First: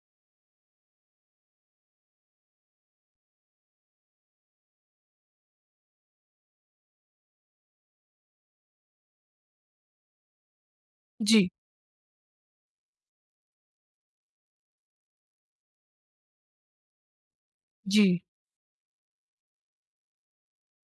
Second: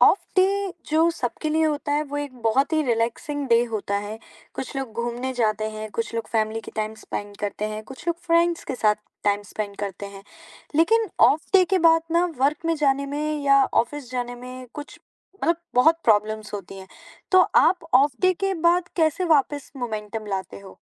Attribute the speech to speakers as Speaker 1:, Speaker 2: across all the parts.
Speaker 1: Of day जो सबके लिए होता है वो एक बहुत ही रिलैक्सिंग डे होता है। कुछ लोग घूमने जाते हैं, कुछ लोग फैमिली के टाइम स्पेंड करते हैं, कुछ लोग फ्रेंड्स के साथ टाइम स्पेंड करते हैं। लेकिन ऑफ
Speaker 2: जी,
Speaker 1: डे के बाद ना वर्क में जाने में या ऑफिस जाने में कुछ मतलब बहुत प्रॉब्लम्स होती हैं। तो आप
Speaker 2: जी।
Speaker 1: ऑफ डे के बाद कैसे वापस मोमेंटम लाते हो?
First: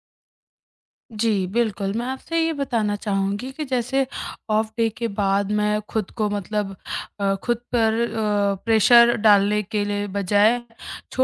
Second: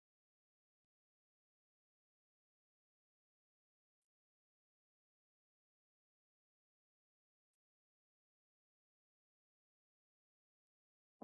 Speaker 2: जी, बिल्कुल, मैं आपसे ये बताना चाहूँगी कि जैसे ऑफ डे के बाद मैं खुद को खुद पर प्रेशर डालने के लिए बजाय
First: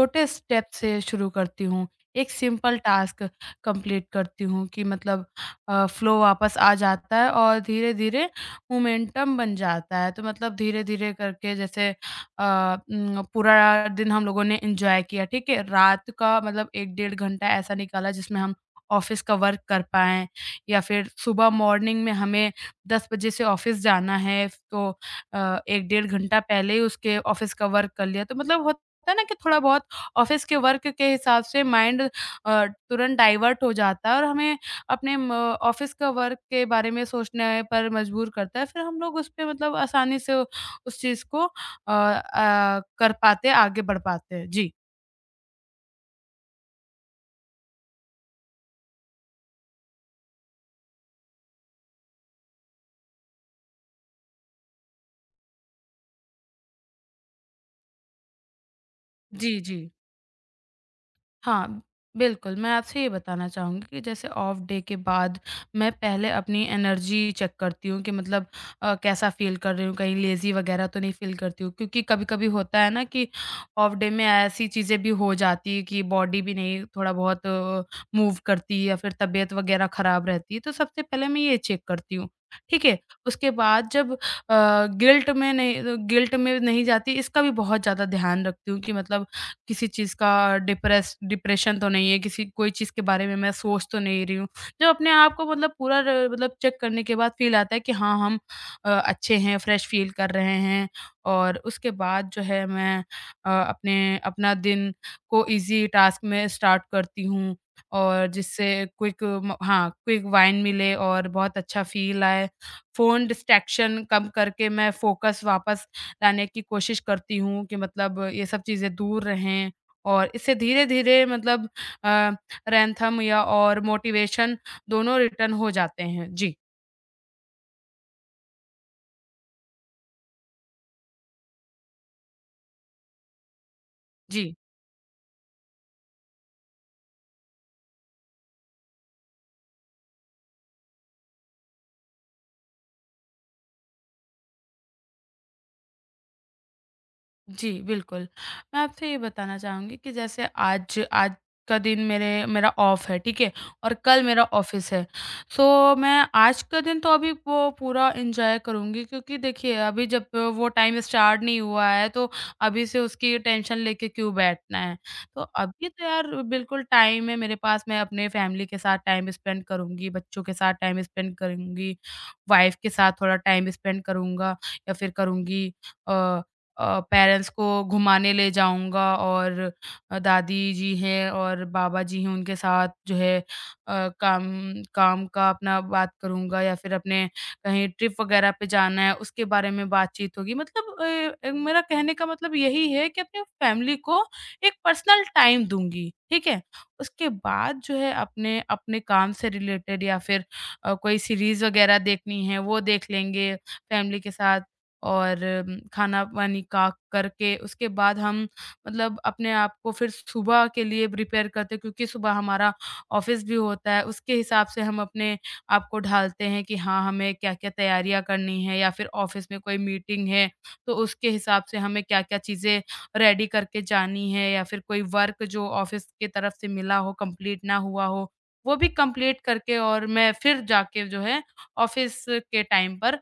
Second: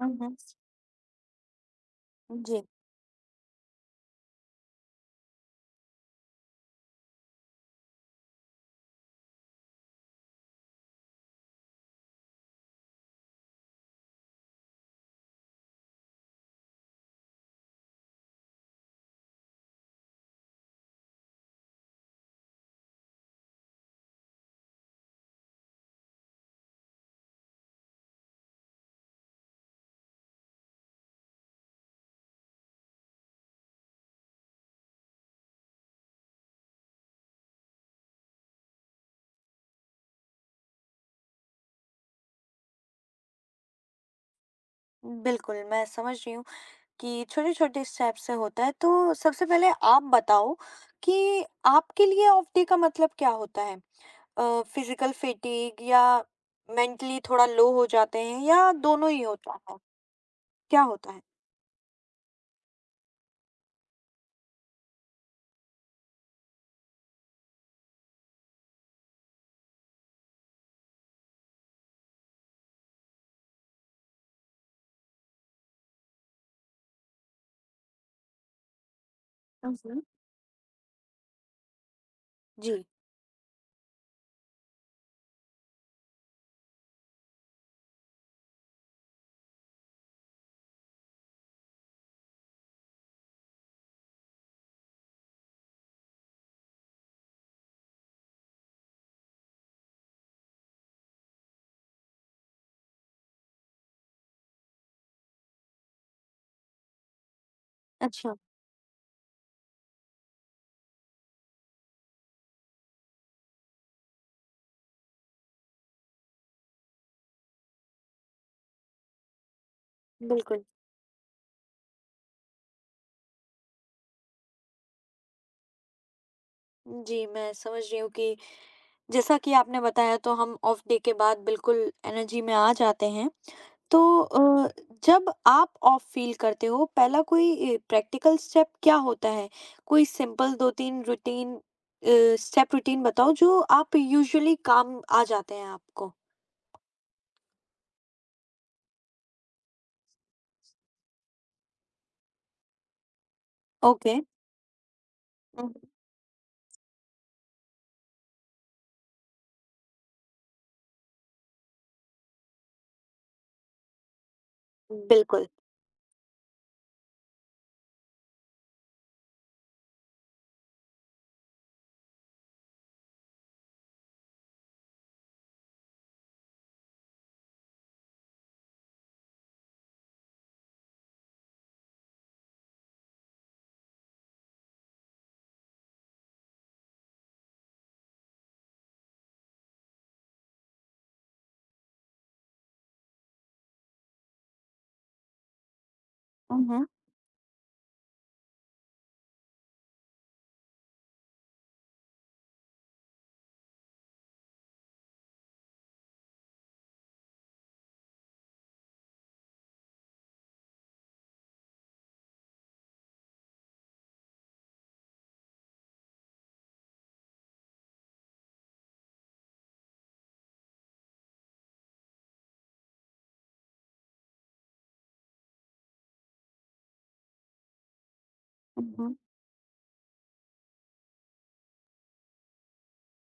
Speaker 1: हुँ, हुँ।
Speaker 2: स्टेप से शुरू करती हूँ। एक
Speaker 1: जी।
Speaker 2: सिंपल टास्क कंप्लीट करती हूँ कि फ्लो वापस आ जाता है और धीरे-धीरे मोमेंटम बन जाता है। तो मतलब धीरे-धीरे करके जैसे पूरा दिन हम लोगों ने एन्जॉय किया, ठीक है? रात का मतलब 1 डेढ़ घंटा ऐसा निकाला जिसमें हम ऑफ़िस का वर्क कर पाएँ या फिर सुबह मॉर्निंग में हमें 10 बजे से ऑफ़िस जाना है तो अ, 1 डेढ़ घंटा पहले ही उसके ऑफ़िस का वर्क कर लिया। तो मतलब होता है ना कि थोड़ा बहुत ऑफ़िस के वर्क के हिसाब से माइंड तुरंत डाइवर्ट हो जाता है और हमें अपने म ऑफ़िस का वर्क के बारे में सोचने पर मजबूर करता है। फिर हम लोग उस पे मतलब आसानी से उस चीज़ को कर पाते हैं, आगे बढ़ पाते हैं। जी।
Speaker 1: बिल्कुल, मैं समझ रही हूँ कि छोटे-छोटे स्टेप से होता है। तो सबसे पहले आप बताओ कि आपके लिए ऑफ डे का मतलब क्या होता है? फिजिकल फैटीग या मेंटली थोड़ा लो हो जाते हैं या दोनों ही होता
Speaker 2: जी,
Speaker 1: है?
Speaker 2: जी।
Speaker 1: क्या होता है?
Speaker 2: हाँ, बिल्कुल, मैं आपसे ये बताना चाहूँगी कि जैसे ऑफ डे के बाद मैं पहले अपनी एनर्जी चेक करती हूँ कि कैसा फ़ील कर रही हूँ, कहीं लेज़ी वग़ैरह तो नहीं फ़ील करती हूँ। क्योंकि कभी-कभी होता है ना कि ऑफ डे में ऐसी चीज़ें भी हो जाती हैं कि बॉडी भी नहीं थोड़ा बहुत मूव करती है या फिर तबीयत वग़ैरह
Speaker 1: उहुँ।
Speaker 2: ख़राब रहती है, तो सबसे पहले मैं ये चेक करती हूँ,
Speaker 1: जी।
Speaker 2: ठीक है? उसके बाद जब गिल्ट में नहीं जाती, इसका भी बहुत ज़्यादा ध्यान रखती हूँ कि मतलब किसी चीज़ का डिप्रेस डिप्रेशन तो नहीं है, किसी कोई चीज़ के बारे में मैं सोच तो नहीं रही हूँ। जब अपने आप को मतलब पूरा र मतलब चेक करने के बाद फ़ील आता है कि हाँ, हम अच्छे हैं, फ्रेश फ़ील कर रहे हैं और उसके बाद जो है मैं अ, अपने अपना दिन को ईज़ी टास्क में स्टार्ट करती हूँ और
Speaker 1: अच्छा,
Speaker 2: जिससे क्विक वाइन मिले और बहुत अच्छा फ़ील आए। फ़ोन डिस्ट्रैक्शन कम करके मैं फ़ोकस वापस लाने की कोशिश करती हूँ कि मतलब ये सब चीज़ें दूर रहें और इससे
Speaker 1: बिल्कुल।
Speaker 2: धीरे-धीरे अ, रैंथम या और मोटिवेशन दोनों रिटर्न हो जाते हैं। जी,
Speaker 1: जी, मैं समझ रही हूँ कि जैसा कि आपने बताया, तो हम ऑफ डे के बाद बिल्कुल एनर्जी में आ जाते हैं। तो
Speaker 2: जी।
Speaker 1: जब आप ऑफ फील करते हो, पहला कोई प्रैक्टिकल स्टेप क्या होता है? कोई सिंपल 2-3 रूटीन स्टेप रूटीन बताओ जो आप यूजुअली काम आ जाते हैं आपको?
Speaker 2: जी, बिल्कुल। मैं आपसे ये बताना चाहूँगी कि जैसे आज आज का दिन मेरे मेरा ऑफ है, ठीक है? और
Speaker 1: ओके।
Speaker 2: कल मेरा ऑफ़िस है।
Speaker 1: हुँ।
Speaker 2: सो मैं आज का दिन तो अभी वो पूरा एन्जॉय करूँगी क्योंकि देखिए अभी जब वो टाइम स्टार्ट नहीं हुआ है तो अभी से उसकी टेंशन लेके क्यों बैठना है। तो
Speaker 1: बिल्कुल।
Speaker 2: अभी तो यार बिल्कुल टाइम है मेरे पास, मैं अपने फैमिली के साथ टाइम स्पेंड करूँगी, बच्चों के साथ टाइम स्पेंड करूँगी, वाइफ़ के साथ थोड़ा टाइम स्पेंड करूँगा या फिर करूँगी अ पेरेंट्स को घुमाने ले जाऊँगा और दादी जी हैं और बाबा जी हैं, उनके साथ जो है अ, काम काम का अपना बात करूँगा या फिर अपने कहीं ट्रिप वग़ैरह पे जाना है, उसके बारे में बातचीत होगी। मतलब मेरा कहने का मतलब यही है कि अपने फैमिली को एक पर्सनल टाइम दूँगी, ठीक है?
Speaker 1: उहुँ,
Speaker 2: उसके बाद जो है अपने अपने काम से रिलेटेड या फिर कोई सीरीज़ वग़ैरह देखनी है, वो देख लेंगे फैमिली के साथ। और खाना-पानी का करके उसके बाद हम मतलब अपने आप को फिर सुबह के लिए प्रिपेयर करते हैं क्योंकि सुबह हमारा ऑफ़िस भी होता है, उसके हिसाब से हम अपने आप को ढालते हैं कि हाँ, हमें क्या-क्या तैयारियाँ करनी है या फिर ऑफ़िस में कोई मीटिंग है, तो उसके हिसाब से हमें क्या-क्या चीज़ें रेडी करके जानी है या फिर कोई वर्क जो ऑफ़िस की तरफ से मिला हो, कंप्लीट ना हुआ हो, वो भी
Speaker 1: उहुँ।
Speaker 2: कंप्लीट करके और मैं फिर जाके जो है ऑफ़िस के टाइम पर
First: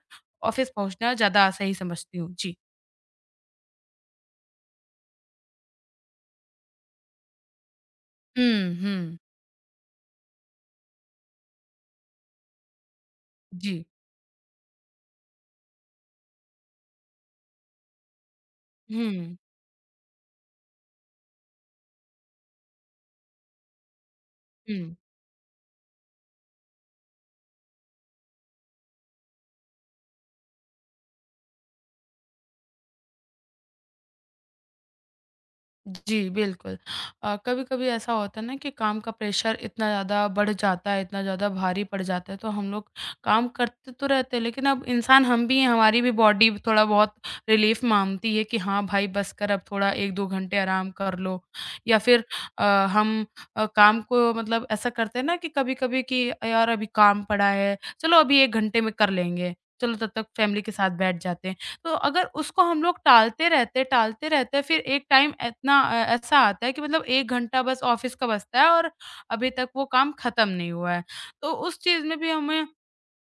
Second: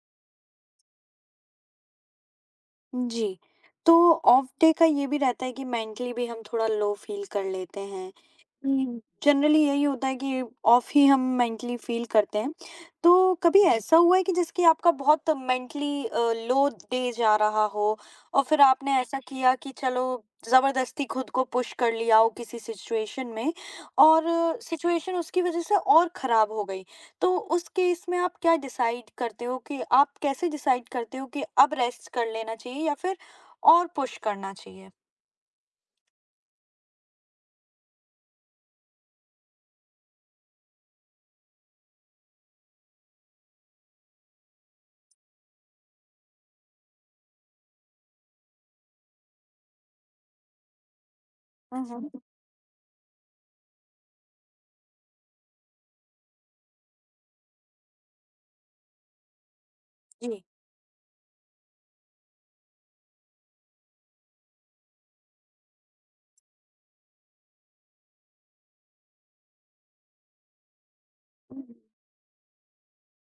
Speaker 2: ऑफ़िस पहुँचना ज़्यादा सही समझती हूँ। जी।
Speaker 1: जी, तो ऑफ डे का ये भी रहता है कि मेंटली भी हम थोड़ा लो फील कर लेते हैं।
Speaker 2: हुँ, हुँ।
Speaker 1: जनरली यही होता है कि ऑफ ही हम मेंटली फील करते हैं। तो कभी
Speaker 2: जी।
Speaker 1: ऐसा हुआ है कि जिसकी आपका बहुत मेंटली लो डे जा रहा हो और फिर आपने ऐसा
Speaker 2: हुँ,
Speaker 1: किया कि चलो, जबरदस्ती खुद को पुश कर लिया हो किसी सिचुएशन में, और
Speaker 2: हुँ।
Speaker 1: सिचुएशन उसकी वजह से और खराब हो गई? तो उस केस में आप क्या डिसाइड करते हो, कि आप कैसे डिसाइड करते हो कि अब रेस्ट कर लेना चाहिए या फिर और पुश करना चाहिए?
Speaker 2: जी, बिल्कुल। कभी-कभी ऐसा होता है ना कि काम का प्रेशर इतना ज़्यादा बढ़ जाता है, इतना ज़्यादा भारी पड़ जाता है, तो हम लोग काम करते तो रहते हैं, लेकिन अब इंसान हम भी हैं, हमारी भी बॉडी थोड़ा बहुत रिलीफ़ माँगती है कि हाँ भाई, बस कर अब थोड़ा 1-2 घंटे आराम कर लो। या
Speaker 1: हम्म।
Speaker 2: फिर अ, हम काम को मतलब ऐसा करते हैं ना कि कभी-कभी कि यार अभी काम पड़ा है, चलो अभी 1 घंटे में कर लेंगे, चलो तब तक
Speaker 1: जी।
Speaker 2: फैमिली के साथ बैठ जाते हैं। तो अगर उसको हम लोग टालते रहते फिर एक टाइम इतना ऐसा आता है कि मतलब 1 घंटा बस ऑफ़िस का बचता है और अभी तक वो काम ख़त्म नहीं हुआ है। तो उस चीज़ में भी हमें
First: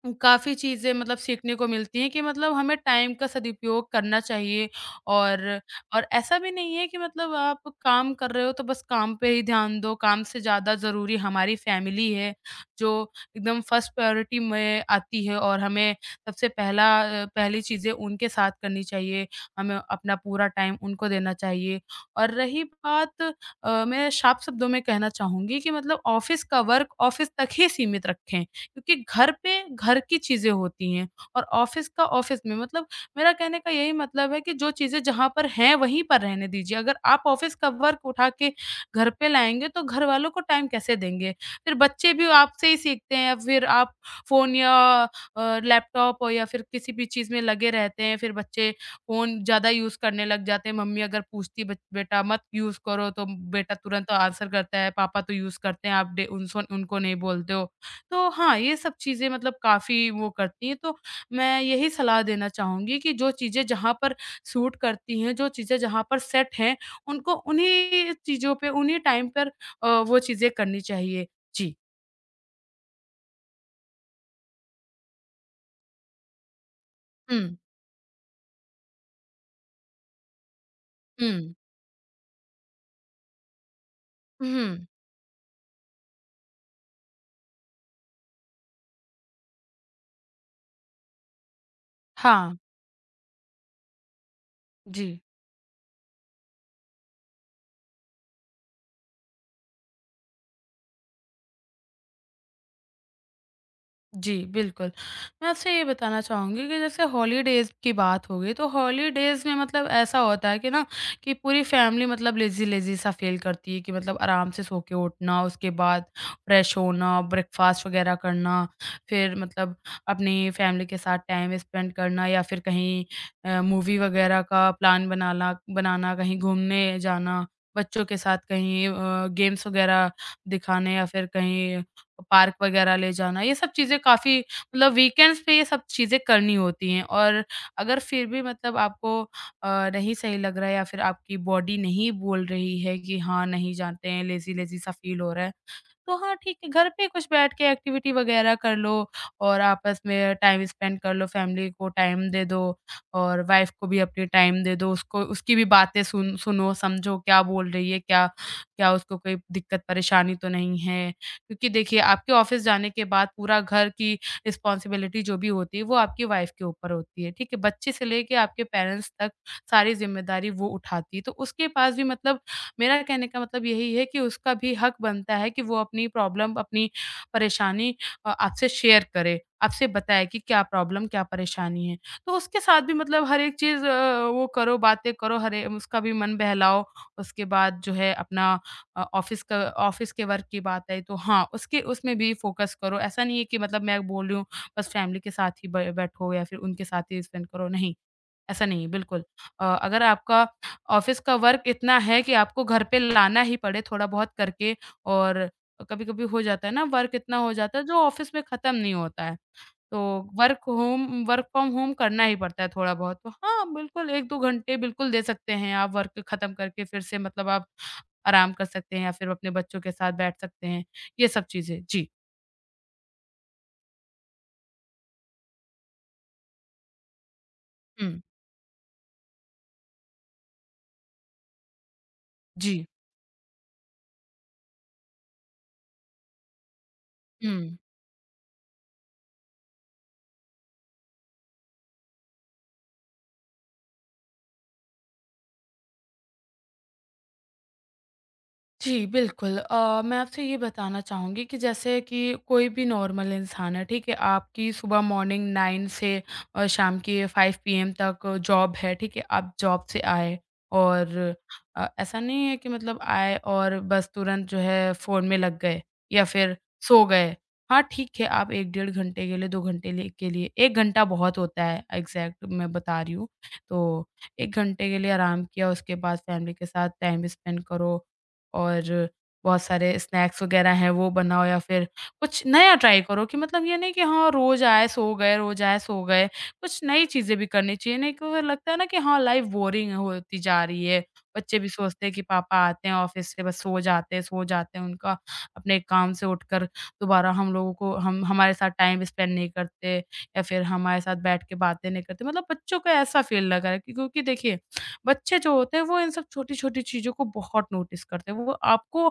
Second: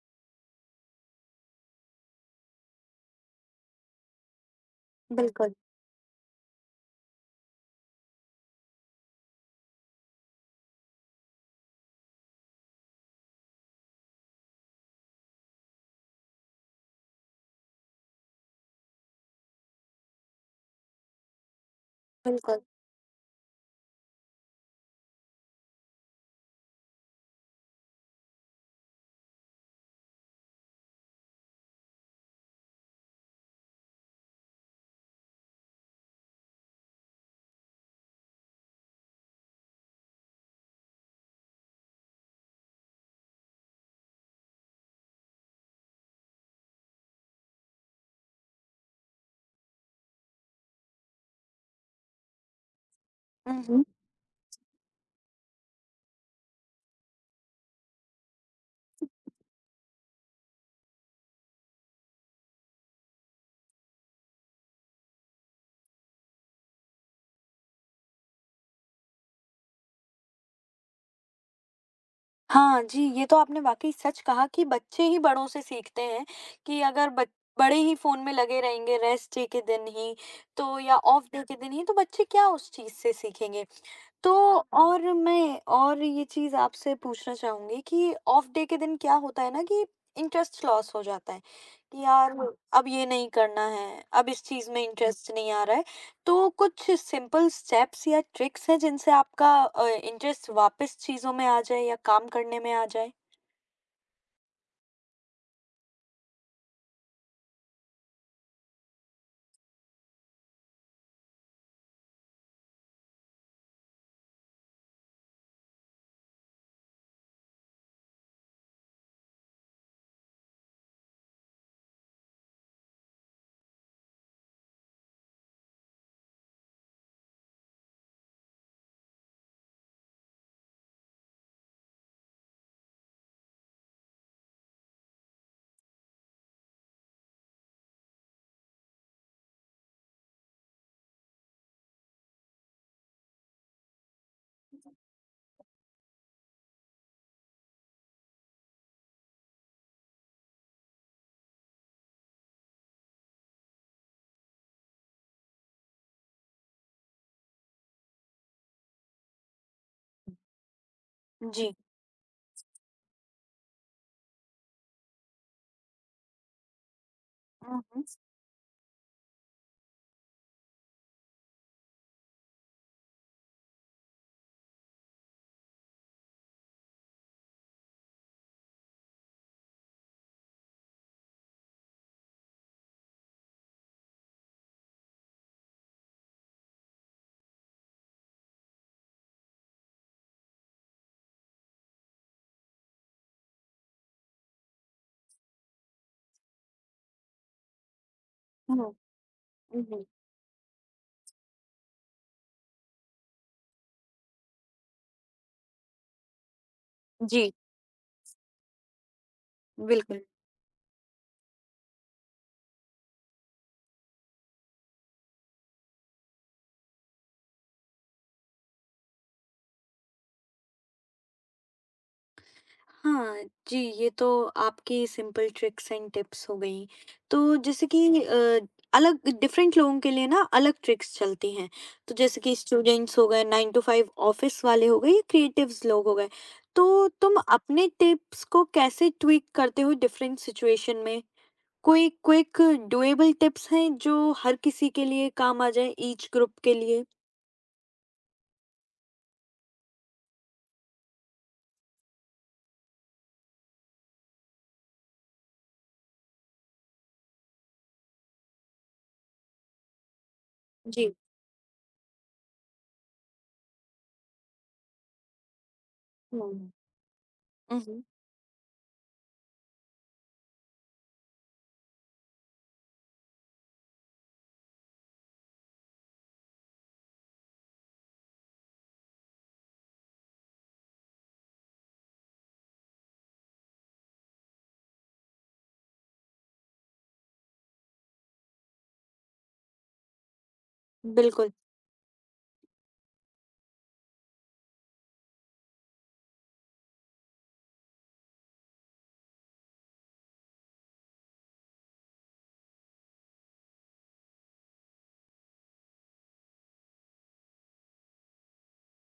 Speaker 2: उम, काफ़ी चीज़ें मतलब सीखने को मिलती हैं कि मतलब हमें टाइम का सदुपयोग करना चाहिए और
Speaker 1: बिल्कुल,
Speaker 2: और ऐसा भी नहीं है कि मतलब आप काम कर रहे हो तो बस काम पे ही ध्यान दो, काम से ज़्यादा ज़रूरी हमारी फैमिली है, जो एकदम फर्स्ट प्रायोरिटी में आती है और हमें पहली चीज़ें उनके साथ करनी चाहिए, हमें अपना पूरा टाइम उनको देना चाहिए। और
Speaker 1: बिल्कुल।
Speaker 2: रही बात मैं साफ शब्दों में कहना चाहूँगी कि मतलब ऑफ़िस का वर्क ऑफ़िस तक ही सीमित रखें। क्योंकि घर पे घर की चीज़ें होती हैं और ऑफ़िस का ऑफ़िस में मतलब मेरा कहने का यही मतलब है कि जो चीज़ें जहाँ पर हैं वहीं पर रहने दीजिए। अगर आप ऑफ़िस का वर्क उठा के घर पे लाएँगे तो घरवालों को टाइम कैसे देंगे? फिर बच्चे भी आपसे ही सीखते हैं फिर आप फ़ोन या लैपटॉप या फिर किसी भी चीज़ में लगे रहते हैं, फिर बच्चे फ़ोन ज़्यादा यूज़ करने लग जाते हैं। मम्मी अगर पूछती बच बेटा मत यूज़ करो तो बेटा
Speaker 1: हुँ।
Speaker 2: तुरंत आंसर करता है, पापा तो यूज़ करते हैं आप डे उनसो उनको नहीं बोलते हो। तो हाँ, ये सब चीज़ें मतलब काफ़ी वो करती हैं, तो मैं यही सलाह देना चाहूँगी कि जो चीज़ें जहाँ पर सूट करती हैं, जो चीज़ें जहाँ पर सेट हैं, उनको उन्हीं चीज़ों पे, उन्हीं टाइम पर वो चीज़ें करनी चाहिए। जी।
Speaker 1: हाँ जी, ये तो आपने वाक़ई सच कहा कि बच्चे ही बड़ों से सीखते हैं। कि अगर ब
Speaker 2: हुँ।
Speaker 1: बड़े ही फ़ोन में लगे रहेंगे रेस्ट डे के दिन ही, तो या ऑफ डे
Speaker 2: हुँ।
Speaker 1: के दिन ही, तो बच्चे क्या उस चीज़ से सीखेंगे? तो
Speaker 2: हुँ।
Speaker 1: और मैं और ये चीज़ आपसे पूछना चाहूँगी कि ऑफ डे के दिन क्या होता है ना, कि इंटरेस्ट लॉस हो जाता है कि यार हाँ,
Speaker 2: हाँ।
Speaker 1: अब ये नहीं करना है, अब इस चीज़ में
Speaker 2: जी।
Speaker 1: इंटरेस्ट नहीं आ रहा है। तो कुछ सिंपल स्टेप्स या ट्रिक्स हैं जिनसे आपका इंटरेस्ट वापस चीज़ों में आ जाए या काम करने में आ जाए?
Speaker 2: जी, बिल्कुल। मैं आपसे ये बताना चाहूँगी कि जैसे हॉलीडेज़ की बात हो गई, तो हॉलीडेज़ में मतलब ऐसा होता है कि ना कि पूरी फैमिली मतलब लेज़ी-लेज़ी सा फ़ील करती है कि मतलब आराम से सो के उठना, उसके बाद फ्रेश होना, ब्रेकफ़ास्ट वग़ैरह करना, फिर मतलब अपनी फैमिली के साथ टाइम स्पेंड करना या फिर कहीं मूवी वग़ैरह का प्लान बनाना बनाना, कहीं घूमने जाना, बच्चों के साथ कहीं गेम्स वग़ैरह दिखाने या फिर कहीं पार्क वगैरह ले जाना, ये सब चीज़ें काफ़ी मतलब वीकेंड्स पे ये सब चीज़ें करनी होती हैं और अगर फिर भी मतलब आपको अ, नहीं सही लग रहा है या फिर आपकी बॉडी नहीं बोल रही है कि हाँ, नहीं जाते हैं, लेज़ी-लेज़ी सा फील हो रहा है तो हाँ, ठीक है, घर पे कुछ बैठ के एक्टिविटी वगैरह कर लो और आपस में टाइम स्पेंड कर लो, फैमिली को टाइम दे दो और वाइफ़ को भी अपनी टाइम दे दो, उसको उसकी भी बातें सुनो, समझो क्या बोल रही है, क्या क्या उसको कोई दिक्कत परेशानी तो नहीं है। क्योंकि
Speaker 1: जी।
Speaker 2: देखिए, आपके ऑफ़िस जाने के बाद पूरा घर की रिस्पॉन्सिबिलिटी जो भी होती है, वो आपकी वाइफ़ के ऊपर होती है, ठीक है? बच्चे
Speaker 1: हुँ,
Speaker 2: से लेके आपके पेरेंट्स तक सारी ज़िम्मेदारी वो उठाती है, तो उसके पास भी मतलब मेरा कहने का मतलब यही है कि उसका भी हक बनता है कि वो अपनी प्रॉब्लम, अपनी परेशानी आपसे शेयर करे, आपसे बताए कि क्या प्रॉब्लम, क्या परेशानी है। तो उसके साथ भी मतलब हर एक चीज़ वो करो, बातें करो, हर ए उसका भी मन बहलाओ। उसके बाद जो है अपना ऑफ़िस के वर्क की बात आई तो हाँ, उसके उसमें भी फ़ोकस करो। ऐसा नहीं है कि मतलब मैं बोल रही हूँ, बस फैमिली के साथ ही ब बैठो या फिर उनके साथ ही स्पेंड करो, नहीं। ऐसा
Speaker 1: हुँ,
Speaker 2: नहीं, बिल्कुल। अगर
Speaker 1: हुँ,
Speaker 2: आपका ऑफ़िस का वर्क इतना है कि आपको घर पे लाना ही पड़े थोड़ा बहुत करके और कभी-कभी हो जाता है ना वर्क इतना हो
Speaker 1: जी,
Speaker 2: जाता है जो ऑफ़िस में ख़त्म नहीं होता है। तो
Speaker 1: बिल्कुल।
Speaker 2: वर्क फ्रॉम होम करना ही पड़ता है थोड़ा बहुत। तो हाँ, बिल्कुल 1-2 घंटे बिल्कुल दे सकते हैं आप वर्क ख़त्म करके फिर से मतलब आप आराम कर सकते हैं या फिर अपने बच्चों के साथ बैठ सकते हैं। ये सब चीज़ें। जी।
Speaker 1: हाँ जी, ये तो आपकी सिंपल ट्रिक्स एंड टिप्स हो गई। तो जैसे
Speaker 2: हुँ।
Speaker 1: कि अलग डिफरेंट लोगों के लिए ना अलग ट्रिक्स चलती हैं। तो जैसे कि
Speaker 2: जी।
Speaker 1: स्टूडेंट्स हो गए, 9 टू 5 ऑफिस वाले हो गए, या क्रिएटिव्स लोग हो गए। तो तुम
Speaker 2: हुँ।
Speaker 1: अपने टिप्स को कैसे ट्विक करते हो डिफरेंट सिचुएशन में? कोई क्विक डुएबल टिप्स हैं जो हर किसी के लिए काम आ जाए, ईच ग्रुप के लिए?
Speaker 2: जी, बिल्कुल। मैं आपसे ये बताना चाहूँगी कि जैसे कि कोई भी नॉर्मल इंसान है, ठीक है? आपकी सुबह मॉर्निंग 9 से शाम के 5 पी एम पीएम तक जॉब है, ठीक है? आप जॉब से आए
Speaker 1: जी।
Speaker 2: और ऐसा नहीं है कि मतलब आए और बस तुरंत जो है फ़ोन में लग गए या फिर
Speaker 1: हुँ,
Speaker 2: सो गए। हाँ,
Speaker 1: हुँ,
Speaker 2: ठीक है, आप 1 डेढ़ घंटे के लिए, 2 घंटे लिए के लिए 1 घंटा बहुत होता है, एग्ज़ैक्ट मैं बता रही हूँ। तो 1 घंटे के लिए आराम किया, उसके बाद फ़ैमिली के साथ टाइम स्पेंड करो और बहुत सारे स्नैक्स वगैरह हैं, वो बनाओ या फिर कुछ नया ट्राई करो। कि मतलब ये नहीं कि हाँ, रोज़ आए सो गए, रोज़ आए सो गए। कुछ नई चीज़ें भी करनी चाहिए, नहीं तो फिर लगता है ना कि हाँ, लाइफ़ बोरिंग होती जा रही है।
Speaker 1: बिल्कुल।
Speaker 2: बच्चे भी सोचते हैं कि पापा आते हैं ऑफ़िस से, बस सो जाते हैं, सो जाते हैं। उनका अपने काम से उठकर दोबारा हम लोगों को हम हमारे साथ टाइम स्पेंड नहीं करते या फिर हमारे साथ बैठ के बातें नहीं करते। मतलब बच्चों को ऐसा फ़ील लग रहा है, कि क्योंकि देखिए, बच्चे जो होते हैं, वो इन सब छोटी-छोटी चीज़ों को बहुत नोटिस करते हैं। वो आपको,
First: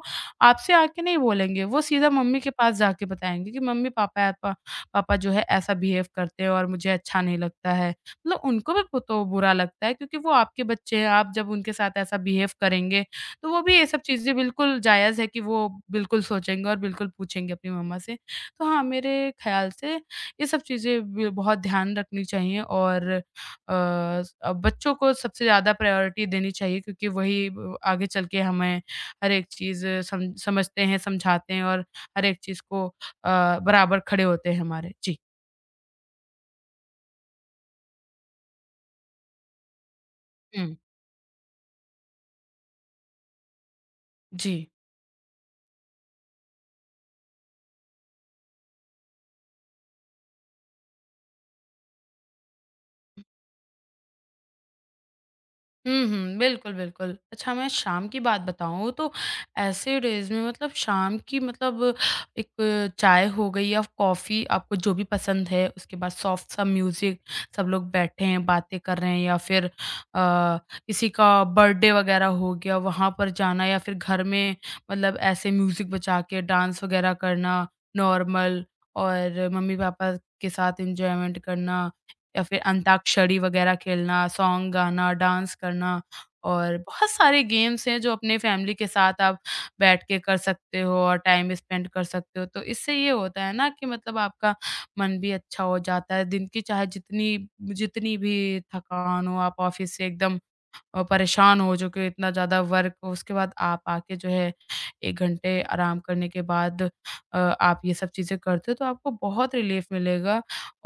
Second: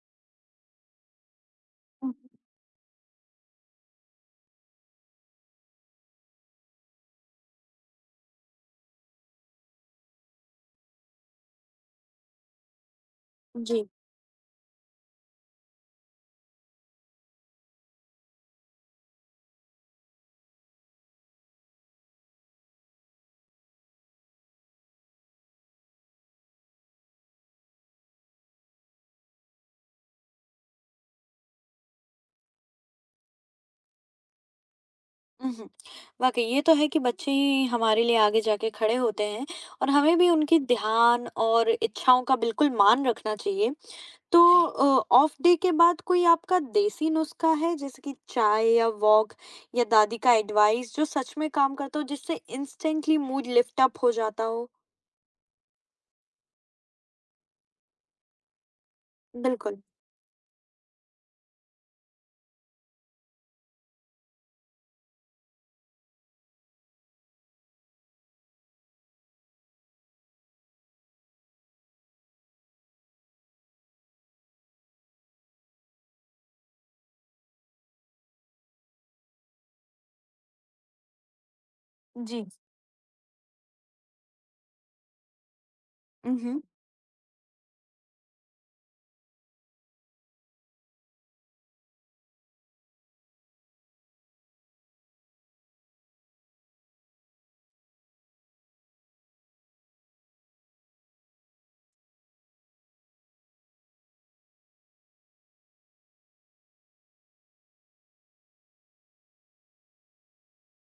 Speaker 2: आपसे आके नहीं बोलेंगे, वो सीधा
Speaker 1: हुँ,
Speaker 2: मम्मी के पास जाके बताएँगे कि मम्मी, पापा पा पापा जो है, ऐसा बिहेव करते हैं और मुझे अच्छा नहीं लगता है। मतलब उनको भी पु तो बुरा लगता है, क्योंकि वो आपके बच्चे हैं। आप जब उनके साथ ऐसा बिहेव करेंगे, तो वो भी ये
Speaker 1: जी।
Speaker 2: सब चीज़ें, बिल्कुल जायज़ है कि वो बिल्कुल सोचेंगे और बिल्कुल पूछेंगे अपनी मम्मा से। तो हाँ, मेरे ख़्याल से ये सब चीज़ें ब बहुत ध्यान रखनी चाहिए और अ, बच्चों को सबसे ज़्यादा प्रायोरिटी देनी चाहिए, क्योंकि वही ब आगे चल के हमें हर एक चीज़ सम समझते हैं, समझाते हैं और हर एक चीज़ को बराबर खड़े होते हैं हमारे। जी।
Speaker 1: उहुँ, वाक़ई ये तो है कि बच्चे ही हमारे लिए आगे जाके खड़े होते हैं, और हमें भी उनकी
Speaker 2: हुँ।
Speaker 1: ध्यान और इच्छाओं का बिल्कुल मान रखना चाहिए। तो
Speaker 2: जी।
Speaker 1: जी। ऑफ डे के बाद कोई आपका देसी नुस्ख़ा है, जैसे कि चाय या वॉक या दादी का एडवाइस, जो सच में काम करता हो, जिससे इंस्टेंटली मूड लिफ्ट अप हो जाता हो?
Speaker 2: हुँ, हुँ। बिल्कुल, बिल्कुल। अच्छा, मैं शाम की बात बताऊँ तो
Speaker 1: बिल्कुल।
Speaker 2: ऐसे डेज़ में, मतलब शाम की, मतलब एक चाय हो गई या कॉफ़ी, आपको जो भी पसंद है, उसके बाद सॉफ्ट सा म्यूज़िक, सब लोग बैठे हैं, बातें कर रहे हैं, या फिर किसी का बर्थडे वग़ैरह हो गया, वहाँ पर जाना, या फिर घर में मतलब ऐसे म्यूज़िक बजा के डांस वग़ैरह करना, नॉर्मल, और मम्मी-पापा के साथ एन्जॉयमेंट करना। या
Speaker 1: जी।
Speaker 2: फिर अंताक्षरी वगैरह खेलना, सॉन्ग गाना, डांस करना,
Speaker 1: उहुँ।
Speaker 2: और बहुत सारे गेम्स हैं जो अपने फैमिली के साथ आप बैठ के कर सकते हो और टाइम स्पेंड कर सकते हो। तो इससे ये होता है ना कि मतलब आपका मन भी अच्छा हो जाता है। दिन की चाहे जितनी जितनी भी थकान हो, आप ऑफ़िस से एकदम और परेशान हो चुके हो, इतना ज़्यादा वर्क, उसके बाद आप आके जो है 1 घंटे आराम करने के बाद आप ये सब चीज़ें करते हो, तो आपको बहुत रिलीफ मिलेगा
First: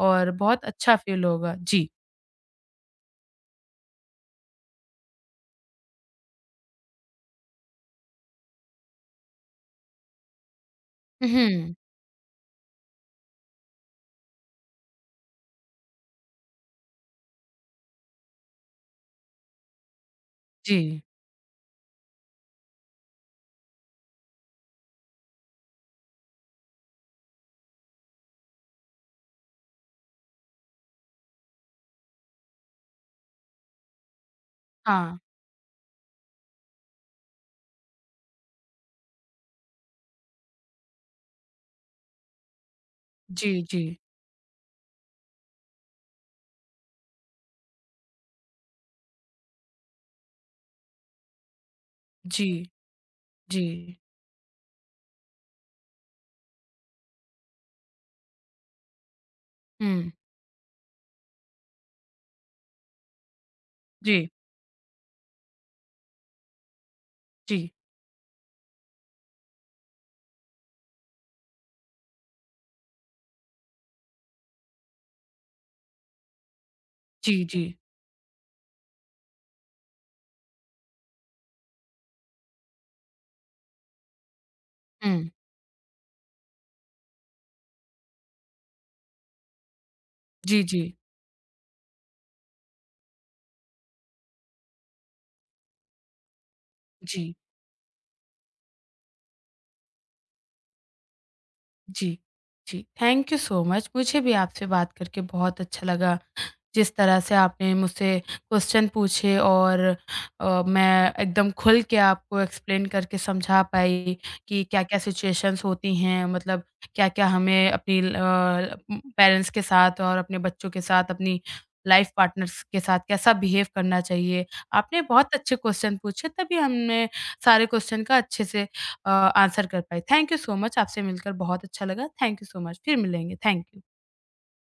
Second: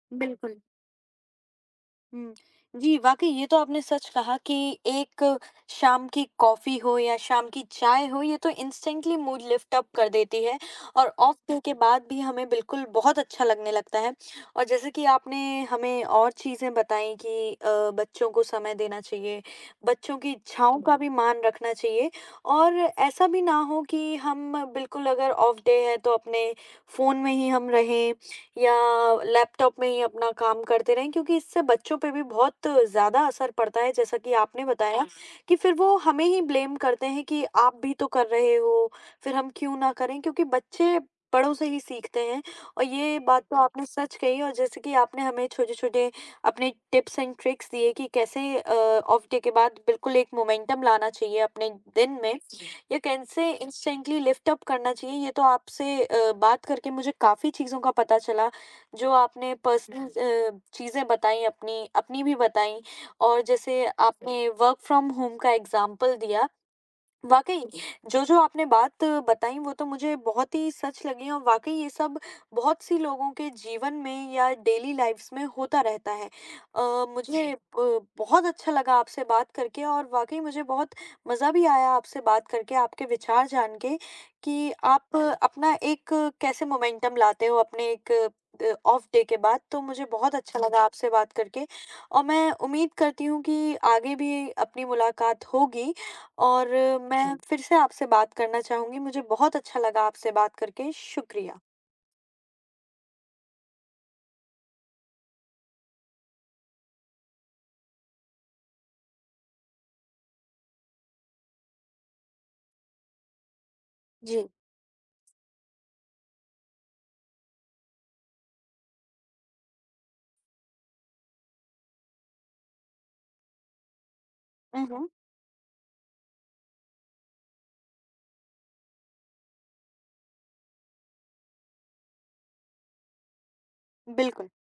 Speaker 2: और
Speaker 1: बिल्कुल।
Speaker 2: बहुत अच्छा फ़ील होगा। जी।
Speaker 1: हुँ। जी, वाक़ई ये तो आपने सच कहा कि एक शाम की कॉफ़ी हो या शाम की चाय हो, ये तो इंस्टेंटली मूड लिफ्ट अप कर देती है, और ऑफ डे
Speaker 2: उहुँ,
Speaker 1: के बाद भी हमें बिल्कुल बहुत अच्छा लगने लगता है। और जैसे कि आपने हमें और चीज़ें बताई कि बच्चों को समय देना चाहिए, बच्चों की
Speaker 2: जी।
Speaker 1: इच्छाओं का भी मान रखना चाहिए, और ऐसा भी ना हो कि हम बिल्कुल, अगर ऑफ डे है तो अपने फ़ोन में ही हम रहें या लैपटॉप में ही अपना काम करते रहें, क्योंकि इससे बच्चों पे भी बहुत ज़्यादा असर पड़ता है, जैसा कि आपने बताया।
Speaker 2: हाँ।
Speaker 1: कि फिर वो हमें ही ब्लेम करते हैं कि आप भी तो कर रहे हो, फिर हम क्यों ना करें, क्योंकि बच्चे बड़ों से ही सीखते हैं। और ये बात
Speaker 2: जी,
Speaker 1: तो
Speaker 2: जी।
Speaker 1: आपने सच कही। और जैसे कि आपने हमें छोटे छोटे अपने टिप्स एंड ट्रिक्स दिए कि कैसे ऑफ डे के बाद बिल्कुल एक मोमेंटम लाना चाहिए अपने दिन में,
Speaker 2: जी,
Speaker 1: या can say
Speaker 2: ji.
Speaker 1: Instantly lift up करना चाहिए। ये तो आपसे बात करके मुझे काफ़ी चीज़ों का पता चला, जो आपने पर्सनल
Speaker 2: हुँ।
Speaker 1: चीज़ें बताई, अपनी अपनी भी बताई, और जैसे
Speaker 2: जी,
Speaker 1: आपने वर्क फ्रॉम होम का एग्ज़ाम्पल दिया,
Speaker 2: जी।
Speaker 1: वाक़ई, जो-जो आपने बात बताई वो तो मुझे बहुत ही सच लगी, और वाक़ई ये सब बहुत सी लोगों के जीवन में या डेली लाइफ़्स में होता रहता है। जी। मुझे
Speaker 2: जी,
Speaker 1: जी
Speaker 2: जी।
Speaker 1: ब बहुत अच्छा लगा आपसे बात करके, और वाक़ई मुझे बहुत मज़ा भी आया आपसे बात करके, आपके विचार जान के कि
Speaker 2: हुँ।
Speaker 1: आप, जी, अपना एक कैसे मोमेंटम लाते हो अपने एक ऑफ डे के बाद। तो मुझे बहुत अच्छा
Speaker 2: जी,
Speaker 1: लगा
Speaker 2: जी।
Speaker 1: जी आपसे बात करके, और मैं उम्मीद करती हूँ कि आगे भी अपनी मुलाकात होगी। और मैं,
Speaker 2: जी,
Speaker 1: जी, फिर से आपसे बात करना चाहूँगी। मुझे बहुत अच्छा लगा आपसे बात करके, शुक्रिया।
Speaker 2: जी, जी। Thank you so much. मुझे भी आपसे बात करके बहुत अच्छा लगा। जिस तरह से आपने मुझसे क्वेश्चन पूछे और मैं एकदम खुल के आपको एक्सप्लेन करके समझा पाई
Speaker 1: जी।
Speaker 2: कि क्या-क्या सिचुएशंस होती हैं, मतलब क्या-क्या हमें अपनी पेरेंट्स के साथ और अपने बच्चों के साथ, अपनी लाइफ पार्टनर्स के साथ कैसा बिहेव करना चाहिए।
Speaker 1: हुँ,
Speaker 2: आपने
Speaker 1: हुँ।
Speaker 2: बहुत अच्छे क्वेश्चन पूछे, तभी हमने सारे क्वेश्चन का अच्छे से आंसर कर पाए। थैंक यू सो मच, आपसे मिलकर बहुत अच्छा लगा। Thank you so much. फिर मिलेंगे। Thank you.
Speaker 1: बिल्कुल।